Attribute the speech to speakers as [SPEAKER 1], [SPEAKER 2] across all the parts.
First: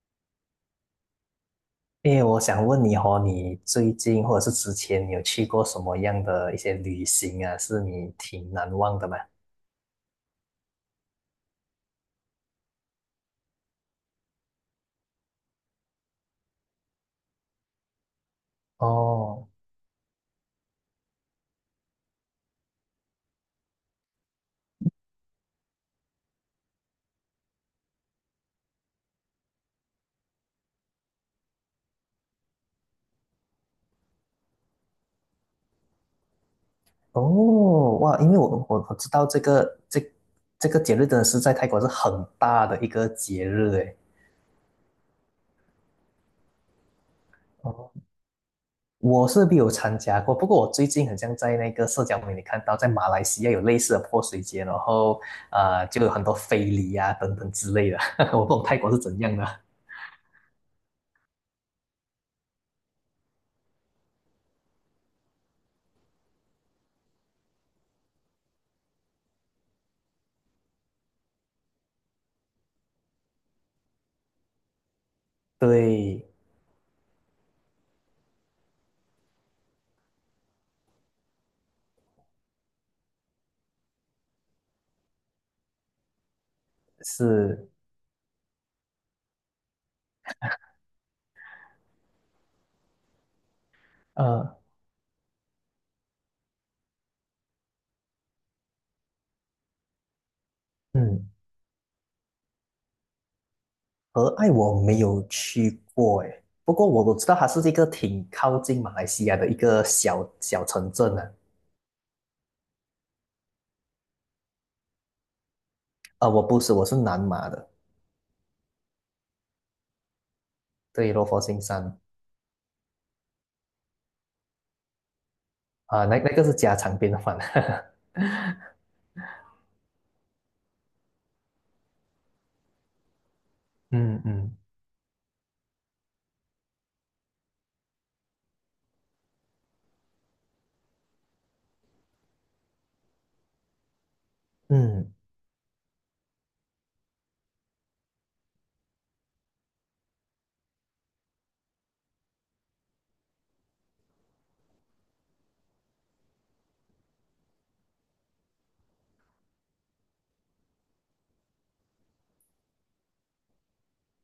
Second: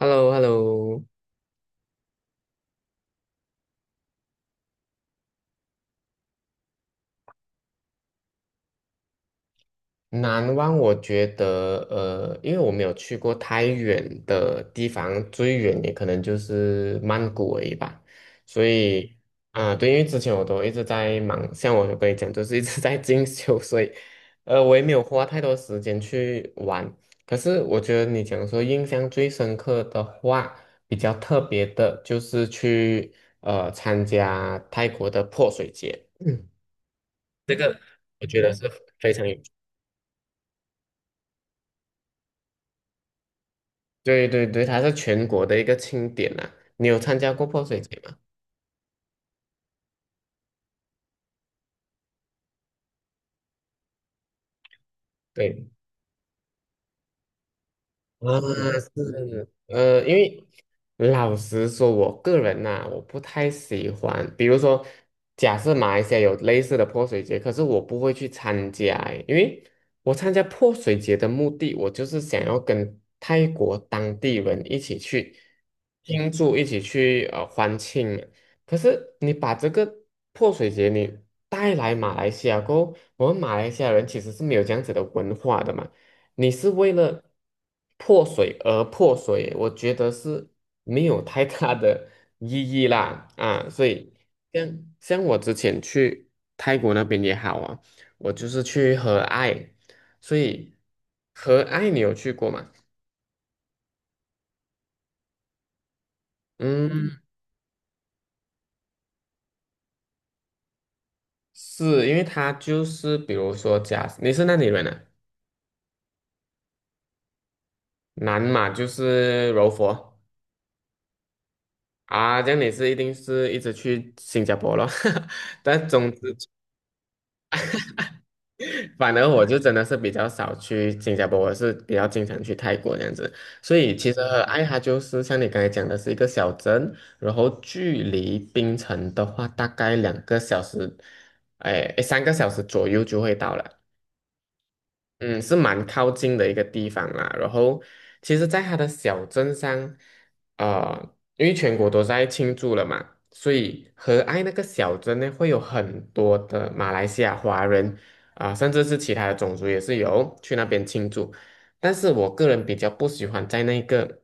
[SPEAKER 1] h e l l o h e l l o。
[SPEAKER 2] 因为我想问你哦，你最近或者是之前，你有去过什么样的一些旅行啊？是你挺难忘的吗？
[SPEAKER 1] 南湾我觉得，因为我没有去过太远的地方，最远也可能就是曼谷而已吧。所以，
[SPEAKER 2] 哦
[SPEAKER 1] 啊、对，因为之前我都一直在忙，像我有跟你讲，就是一直 在进修，所以，我也没有花太多时间去玩。可是我觉得你讲说印象最深刻的话，比较特别的就是去参加泰国的泼水节，
[SPEAKER 2] 哦哇！
[SPEAKER 1] 我
[SPEAKER 2] 因为
[SPEAKER 1] 觉
[SPEAKER 2] 我
[SPEAKER 1] 得是
[SPEAKER 2] 我我知
[SPEAKER 1] 非常
[SPEAKER 2] 道
[SPEAKER 1] 有。
[SPEAKER 2] 这个节日真的是在泰国是很大的一个节日诶。
[SPEAKER 1] 对对对，它是全国的一个庆典呐、你有参加过泼水
[SPEAKER 2] 哦，
[SPEAKER 1] 节吗？
[SPEAKER 2] 我是没有参加过，不过我最近很像在那个社交媒体看到，在马来西亚有类似的泼水节，然后
[SPEAKER 1] 对，
[SPEAKER 2] 就有很多非礼啊等等之类的，
[SPEAKER 1] 啊，
[SPEAKER 2] 我不懂泰国是怎样的。
[SPEAKER 1] 是，因为老实说，我个人呐、我不太喜欢。比如说，假设马来西亚有类似的泼水节，可是我不会去参加欸因为我参加泼水节的目的，我就是想要跟泰国当地人一起去
[SPEAKER 2] 对，
[SPEAKER 1] 庆祝，一起去欢庆嘛。可是你把这个泼水节你带来马来西亚过后，我们马来西亚人其实是没有这样子的文化的嘛。你是为了
[SPEAKER 2] 是，
[SPEAKER 1] 破水而破水，我觉得是没有太大的意义啦啊，所以
[SPEAKER 2] 呃。
[SPEAKER 1] 像我之前去泰国那边也好啊，我就是去和爱，所以
[SPEAKER 2] 嗯。
[SPEAKER 1] 和爱你有去过吗？
[SPEAKER 2] 和爱我没有去过诶，不过我
[SPEAKER 1] 嗯，
[SPEAKER 2] 知道它是一个挺靠近马来西亚的一个小小城镇啊。
[SPEAKER 1] 是因为他就是比如说假，你是哪里人啊？
[SPEAKER 2] 啊、我不是，我是南马的，
[SPEAKER 1] 南嘛就是柔佛
[SPEAKER 2] 对，罗佛新山。
[SPEAKER 1] 啊，这样你是一定是一直去新加坡咯，但
[SPEAKER 2] 啊、
[SPEAKER 1] 总
[SPEAKER 2] 那那
[SPEAKER 1] 之。
[SPEAKER 2] 个是家常便饭。
[SPEAKER 1] 反而我就真的是比较少去新加坡，我是比较经常去泰国这样子。所以其实
[SPEAKER 2] 嗯嗯
[SPEAKER 1] 爱哈就是像你刚才讲的是一个小镇，然后距离槟城的话大概2个小时，哎，诶3个小时左右就会到了。
[SPEAKER 2] 嗯，
[SPEAKER 1] 嗯，是蛮靠近的一个地方啦。然后，其实，在它的小镇上，啊，因为全国都在庆祝了嘛，所以和爱那个小镇呢，会有很多的马来西亚华人啊、甚至是其他的种族也是有去那边庆祝。但是我个人比较不喜欢在那个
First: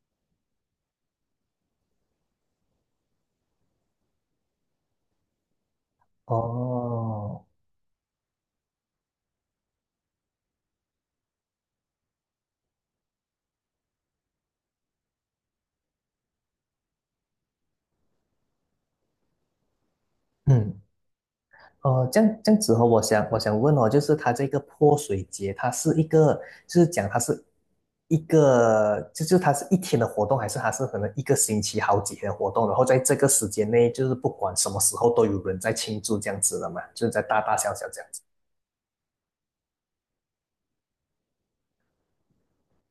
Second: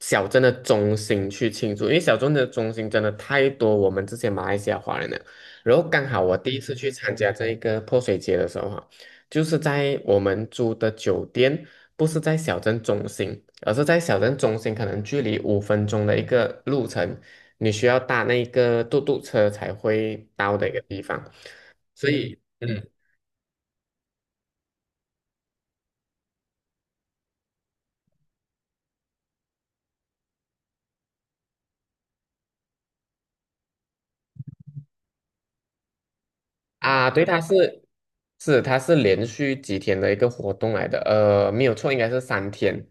[SPEAKER 1] 小镇的中心去庆祝，因为小镇的中心真的太多我们这些马来西亚华人了。然后刚好我第一次去参加
[SPEAKER 2] 哦，
[SPEAKER 1] 这一个泼水节的时候哈就是在我们住的酒店，不是在小镇中心，而是在小镇中心，可能距离5分钟的一个路程，你需要搭那个嘟嘟车才会到的一个
[SPEAKER 2] 嗯。
[SPEAKER 1] 地方。
[SPEAKER 2] 哦，
[SPEAKER 1] 所
[SPEAKER 2] 这
[SPEAKER 1] 以，
[SPEAKER 2] 样这样子哦，
[SPEAKER 1] 嗯，
[SPEAKER 2] 我想问哦，就是它这个泼水节，它是一个，就是讲它是一个，就它是一天的活动，还是它是可能一个星期好几天的活动，然后在这个时间内，就是不管什么时候都有人在庆祝这样子的嘛，就
[SPEAKER 1] 啊，
[SPEAKER 2] 是在
[SPEAKER 1] 对，它
[SPEAKER 2] 大大小
[SPEAKER 1] 是
[SPEAKER 2] 小这样子。
[SPEAKER 1] 是它是连续几天的一个活动来的，没有错，应该是三天，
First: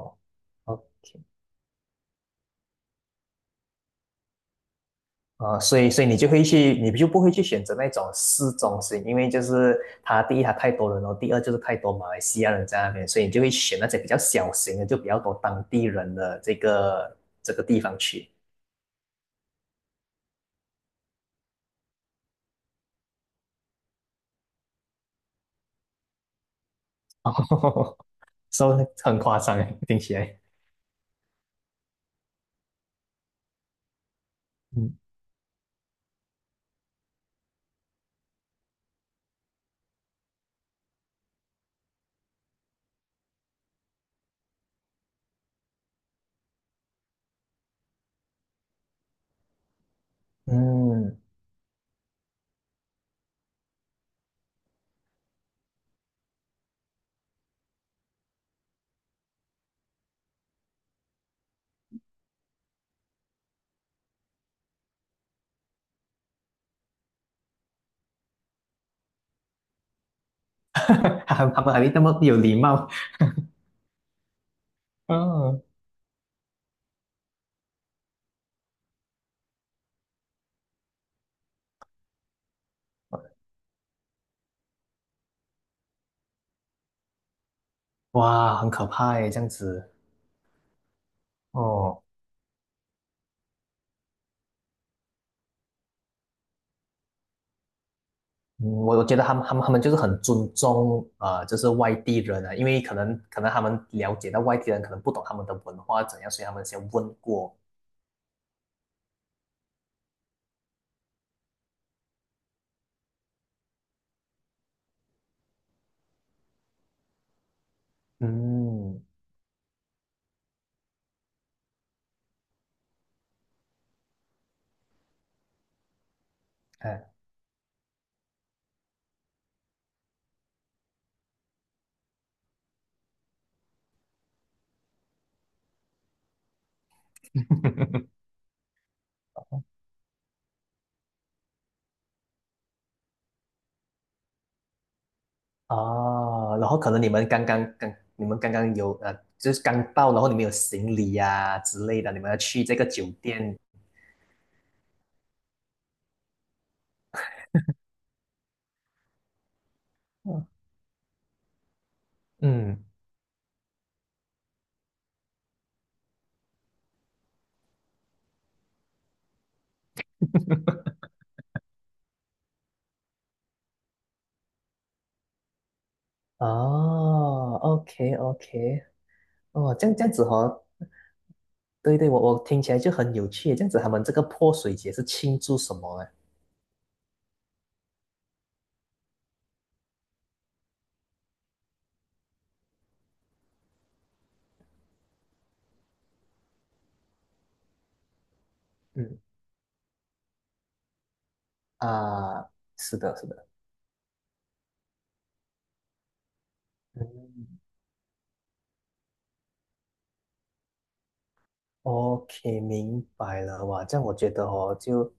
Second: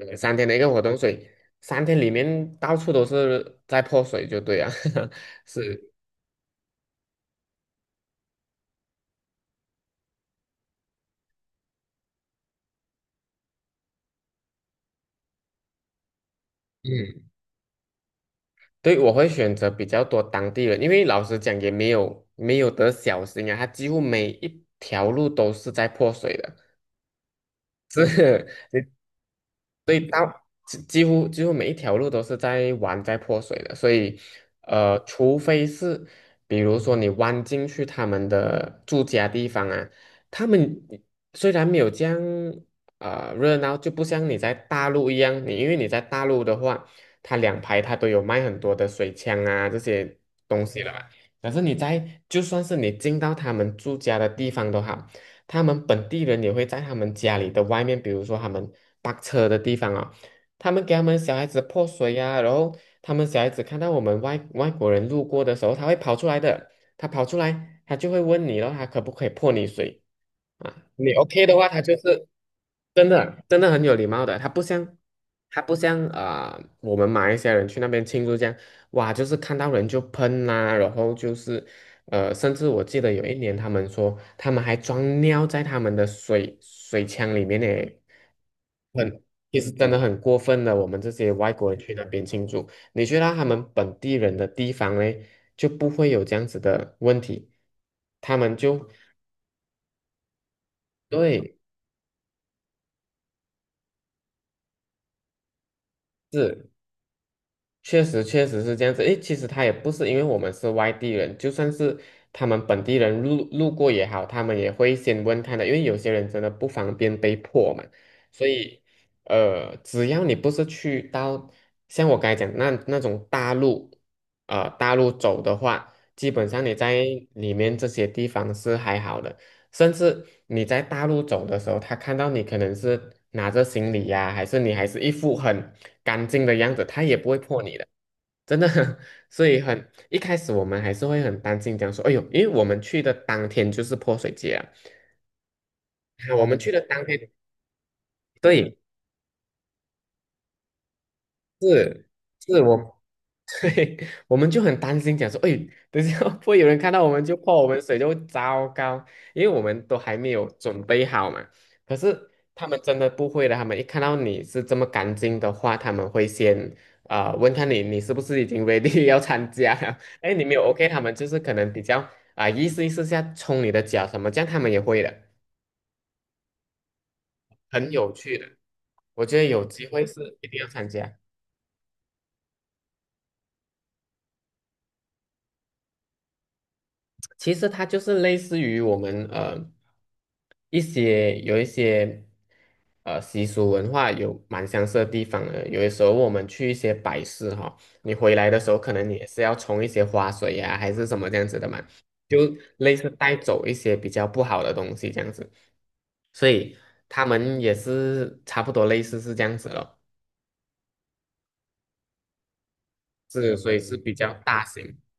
[SPEAKER 1] 嗯三天的一个活动，所以三天里面到处都是在泼水，就对啊，
[SPEAKER 2] 啊，所以
[SPEAKER 1] 是，
[SPEAKER 2] 所以你就会去，你就不会去选择那种市中心，因为就是它第一它太多人了，第二就是太多马来西亚人在那边，所以你就会选那些比较小型的，就比较多当地人的
[SPEAKER 1] 嗯。
[SPEAKER 2] 这个地方去。
[SPEAKER 1] 对，我会选择比较多当地人，因为老实讲也没有得小心啊，它几乎每一条路都是在破水的。
[SPEAKER 2] 哦，说 很夸张诶，
[SPEAKER 1] 所
[SPEAKER 2] 听
[SPEAKER 1] 以
[SPEAKER 2] 起
[SPEAKER 1] 到
[SPEAKER 2] 来。
[SPEAKER 1] 几乎每一条路都是在玩在泼水的，所以
[SPEAKER 2] 嗯
[SPEAKER 1] 除非是比如说你弯进去他们的住家地方啊，他们虽然没有这样热闹，就不像你在大陆一样，你因为你在大陆的话，它两排它都有卖很多的水枪啊这些东西了嘛，
[SPEAKER 2] 嗯，
[SPEAKER 1] 可是你在就算是你进到他们住家的地方都好。他们本地人也会在他们家里的外面，比如说他们泊车的地方啊，他们给他们小孩子泼水呀、然后他们小孩子看到我们外国人路过的时候，他会跑出来的，他跑出来，他就会问你了，他可不可以泼你水啊？你
[SPEAKER 2] 他
[SPEAKER 1] OK
[SPEAKER 2] 们
[SPEAKER 1] 的
[SPEAKER 2] 他
[SPEAKER 1] 话，他
[SPEAKER 2] 们
[SPEAKER 1] 就
[SPEAKER 2] 那么
[SPEAKER 1] 是
[SPEAKER 2] 有礼貌。
[SPEAKER 1] 真的真的很有礼貌的，他不像。他
[SPEAKER 2] 嗯，
[SPEAKER 1] 不像啊、我们马来西亚人去那边庆祝这样，哇，就是看到人就喷啦、然后就是甚至我记得有一年，他们说他们还装尿在他们的水枪里面呢，
[SPEAKER 2] 哇，很可怕
[SPEAKER 1] 很，
[SPEAKER 2] 诶，这样
[SPEAKER 1] 其实真
[SPEAKER 2] 子。
[SPEAKER 1] 的很过分的。我们这些外国人去
[SPEAKER 2] 哦。
[SPEAKER 1] 那边庆祝，你去到他们本地人的地方嘞，就不会有这样子的问题，他们
[SPEAKER 2] 嗯，
[SPEAKER 1] 就
[SPEAKER 2] 我觉得他们就是很尊重
[SPEAKER 1] 对
[SPEAKER 2] 就是外地人啊，因为可能他们了解到外地人可能不懂他们的文化怎样，所以他们先问过，
[SPEAKER 1] 确实，确实是这样子。诶，其实他也不是因为我们是外地人，就算是他们本地人路过也好，他们也会先问他的，因为有些人真的不方便被迫嘛。所以，
[SPEAKER 2] 嗯，
[SPEAKER 1] 只要你不是去到像我刚才讲那种大陆，大陆走的话，基本上你在
[SPEAKER 2] 哎
[SPEAKER 1] 里面这些地方是还好的。甚至你在大陆走的时候，他看到你可能是拿着行李呀、还是你还是一副很干净的样子，他也不会破你的，真的。所以很一开始我们还是会很担心，讲说，哎呦，因为我们去的当天就是泼水节啊，啊我
[SPEAKER 2] 哦，
[SPEAKER 1] 们
[SPEAKER 2] 然
[SPEAKER 1] 去
[SPEAKER 2] 后
[SPEAKER 1] 的
[SPEAKER 2] 可能
[SPEAKER 1] 当
[SPEAKER 2] 你们
[SPEAKER 1] 天，
[SPEAKER 2] 刚刚刚你们刚刚
[SPEAKER 1] 对，
[SPEAKER 2] 有就是刚到，然后你们有行李呀、之类
[SPEAKER 1] 是
[SPEAKER 2] 的，你们要
[SPEAKER 1] 是
[SPEAKER 2] 去这个
[SPEAKER 1] 我
[SPEAKER 2] 酒店，
[SPEAKER 1] 对，我们就很担心，讲说，哎，等一下会不会有人看到我们就泼我们水，就糟糕，因为我们都还没
[SPEAKER 2] 嗯
[SPEAKER 1] 有准备好嘛。可是他们
[SPEAKER 2] 嗯，
[SPEAKER 1] 真的不会的，他们一看到你是这么干净的话，他们会先啊问看你，你是不是已经 ready 要参加了？哎，你没有 OK，他们就是可能比较啊、意思意思下冲你的脚什么，这样他们也会的，
[SPEAKER 2] 哦
[SPEAKER 1] 很有
[SPEAKER 2] ，OK
[SPEAKER 1] 趣的，
[SPEAKER 2] OK，
[SPEAKER 1] 我觉得有
[SPEAKER 2] 哦，
[SPEAKER 1] 机
[SPEAKER 2] 这样这
[SPEAKER 1] 会
[SPEAKER 2] 样子
[SPEAKER 1] 是一定
[SPEAKER 2] 哦。
[SPEAKER 1] 要参加。
[SPEAKER 2] 对对，我我听起来就很有趣，这样子他们这个泼水节是庆祝什么呢？
[SPEAKER 1] 其实它就是类似于我们一些有一些习俗文化有蛮相似的地方的。有的时候我们去一些摆饰哈，你回来的时候可能你也是要冲一些花水呀、还是什么这样子的嘛，就
[SPEAKER 2] 啊，
[SPEAKER 1] 类
[SPEAKER 2] 是
[SPEAKER 1] 似
[SPEAKER 2] 的，是
[SPEAKER 1] 带
[SPEAKER 2] 的，
[SPEAKER 1] 走一些比较不好的东西这样子。所以他
[SPEAKER 2] 嗯
[SPEAKER 1] 们也是差不多类似是这样子咯，
[SPEAKER 2] ，OK，明白
[SPEAKER 1] 是
[SPEAKER 2] 了。
[SPEAKER 1] 所以
[SPEAKER 2] 哇，
[SPEAKER 1] 是
[SPEAKER 2] 这样我
[SPEAKER 1] 比
[SPEAKER 2] 觉
[SPEAKER 1] 较
[SPEAKER 2] 得
[SPEAKER 1] 大
[SPEAKER 2] 哦，
[SPEAKER 1] 型，
[SPEAKER 2] 就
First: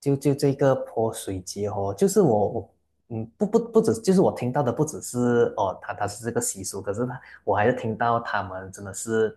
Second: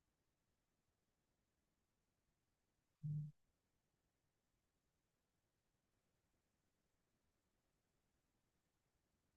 [SPEAKER 2] 就就这个泼水节哦，就是我我嗯，不止，就是我听到的不只是哦，他他是这个习俗，可是他我还是听到他们真的是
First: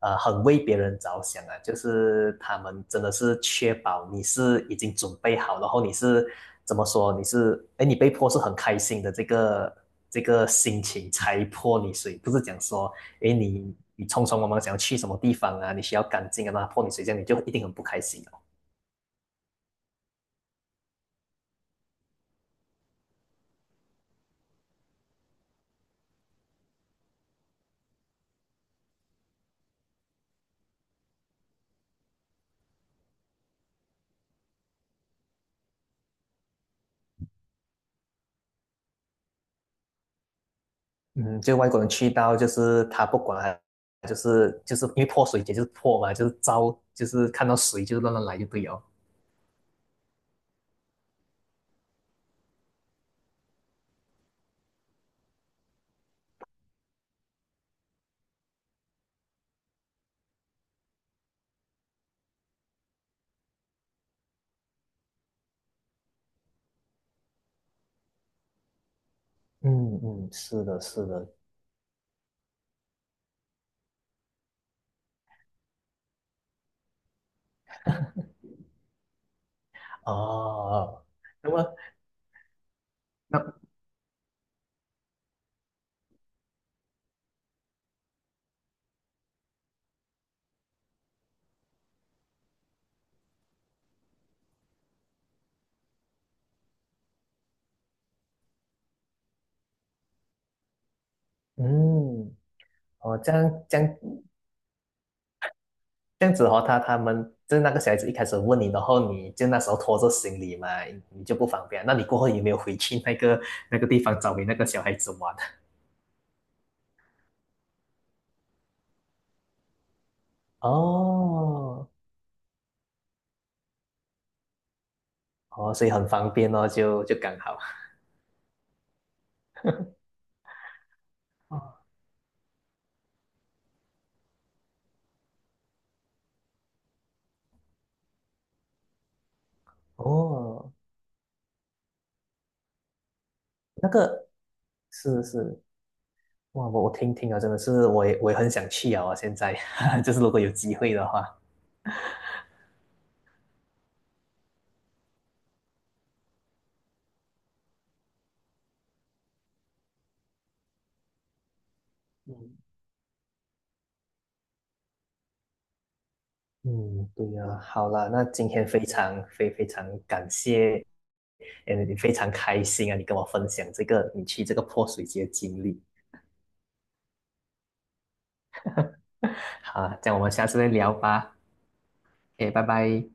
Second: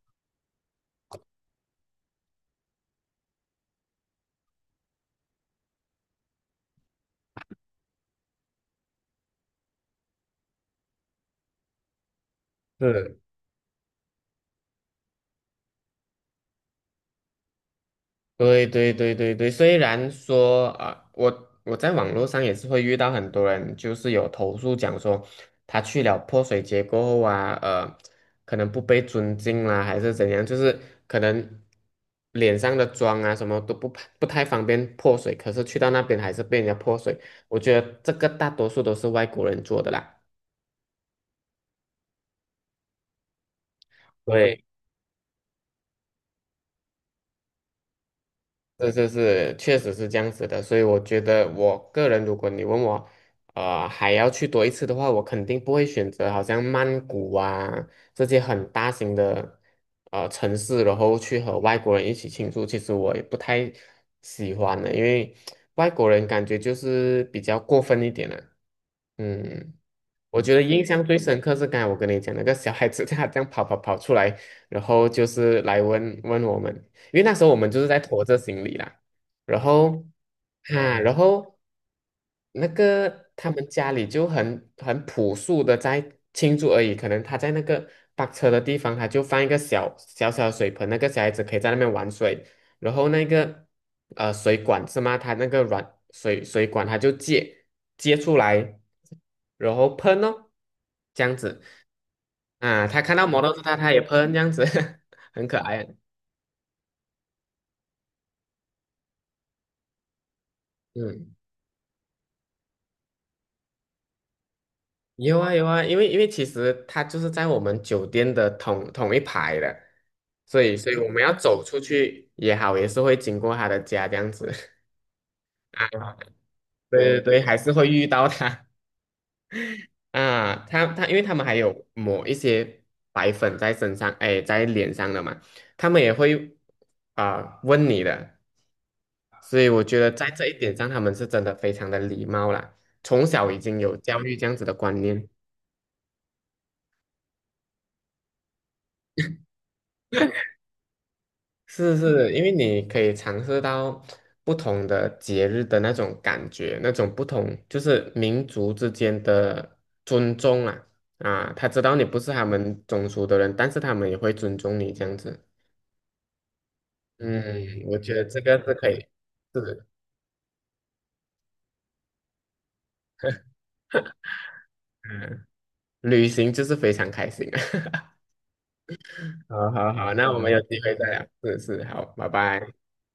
[SPEAKER 2] 很为别人着想啊，就是他们真的是确保你是已经准备好，然后你是怎么说，你是你被泼是很开心的这个心情才泼你水，不是讲说。
[SPEAKER 1] 是
[SPEAKER 2] 因为你匆匆忙忙想要去什么地方啊，你需要干净啊，那他破你水这样你就一定很不开心哦。
[SPEAKER 1] 对对对对对，虽然说啊、我我在网络上也是会遇到很多人，就是有投诉讲说，他去了泼水节过后啊，可能不被尊敬啦，还是怎样，就是可能脸上的妆啊什么都不太方便泼水，可是去到那边还是被人家泼水，我觉得这个大多数都是外国人做的啦。
[SPEAKER 2] 嗯，就外国人去到就是他不管啊，就是
[SPEAKER 1] 对。
[SPEAKER 2] 就是因为泼水节就是泼嘛，就是招就是看到水就乱乱来就对哦。
[SPEAKER 1] 是是是，确实是这样子的，所以我觉得我个人，如果你问我，还要去多一次的话，我肯定不会选择好像曼谷啊这些很大型的城市，然后去和外国人一起庆祝。其实我也不太喜欢的，因为外国人感觉就是比较过分一点了、嗯。
[SPEAKER 2] 嗯嗯，
[SPEAKER 1] 我觉得
[SPEAKER 2] 是的，
[SPEAKER 1] 印象
[SPEAKER 2] 是
[SPEAKER 1] 最
[SPEAKER 2] 的，
[SPEAKER 1] 深刻是刚才我跟你讲那个小孩子，他这样跑出来，然后就是来问问我们，因为那时候我们就是在拖着行李啦，然后啊，
[SPEAKER 2] 哦，
[SPEAKER 1] 然
[SPEAKER 2] 那
[SPEAKER 1] 后
[SPEAKER 2] 么
[SPEAKER 1] 那个他
[SPEAKER 2] 那
[SPEAKER 1] 们家里就很朴素的在庆祝而已，可能他在那个搭车的地方，他就放一个小小的水盆，那个小孩子可以在那边玩水，然后那个水管是吗？他那个软水管他就接出来。然后喷哦，这样子
[SPEAKER 2] 嗯，
[SPEAKER 1] 啊，他看
[SPEAKER 2] 哦，
[SPEAKER 1] 到摩托 d 他他也喷这样子，很可爱。
[SPEAKER 2] 这样子哦，他他们就是那个小孩子一开始问你，然后你就那时候拖着行李嘛，你就
[SPEAKER 1] 嗯，
[SPEAKER 2] 不方便。那你过后有没有回去那个地方找你那个小孩子玩？
[SPEAKER 1] 有啊有啊，因为其实他就是在我们酒店的同一排的，所以我们要走出
[SPEAKER 2] 哦，
[SPEAKER 1] 去也好，也是会经过他的家这样子
[SPEAKER 2] 哦，
[SPEAKER 1] 啊，
[SPEAKER 2] 所以很方便哦，就就
[SPEAKER 1] 对对
[SPEAKER 2] 刚
[SPEAKER 1] 对，还
[SPEAKER 2] 好。
[SPEAKER 1] 是会遇到他啊，他因为他们还有
[SPEAKER 2] 哦，
[SPEAKER 1] 抹一些白粉在身上，哎，在脸上的嘛，他们也会啊、问你的，所以我觉得在这一
[SPEAKER 2] 哦，
[SPEAKER 1] 点上，他们是真的非常的礼貌啦，从小已经
[SPEAKER 2] 那
[SPEAKER 1] 有教
[SPEAKER 2] 个。
[SPEAKER 1] 育这样子的观
[SPEAKER 2] 是
[SPEAKER 1] 念。
[SPEAKER 2] 是，哇，我听听啊，真的是，我也很想去啊，现在 就是如果有机会的话。
[SPEAKER 1] 是是，因为你可以尝试到不同的节日的那种感觉，那种不同就是民族之间的尊重啊啊，他知道你不是他
[SPEAKER 2] 嗯
[SPEAKER 1] 们种族的人，但是他们也会尊重你这样子。
[SPEAKER 2] 嗯，对
[SPEAKER 1] 嗯，
[SPEAKER 2] 呀，好
[SPEAKER 1] 我
[SPEAKER 2] 啦，
[SPEAKER 1] 觉得
[SPEAKER 2] 那
[SPEAKER 1] 这
[SPEAKER 2] 今
[SPEAKER 1] 个
[SPEAKER 2] 天
[SPEAKER 1] 是可以，
[SPEAKER 2] 非
[SPEAKER 1] 是，
[SPEAKER 2] 常感谢，嗯，非常开心啊，你跟我分享这个你去这个泼水节的
[SPEAKER 1] 嗯，
[SPEAKER 2] 经历。
[SPEAKER 1] 旅行就是非常开心啊。好
[SPEAKER 2] 好，
[SPEAKER 1] 好
[SPEAKER 2] 这
[SPEAKER 1] 好，
[SPEAKER 2] 样我们
[SPEAKER 1] 那我
[SPEAKER 2] 下
[SPEAKER 1] 们
[SPEAKER 2] 次
[SPEAKER 1] 有
[SPEAKER 2] 再
[SPEAKER 1] 机
[SPEAKER 2] 聊
[SPEAKER 1] 会再聊，
[SPEAKER 2] 吧。
[SPEAKER 1] 是是，好，拜
[SPEAKER 2] OK，拜
[SPEAKER 1] 拜。
[SPEAKER 2] 拜。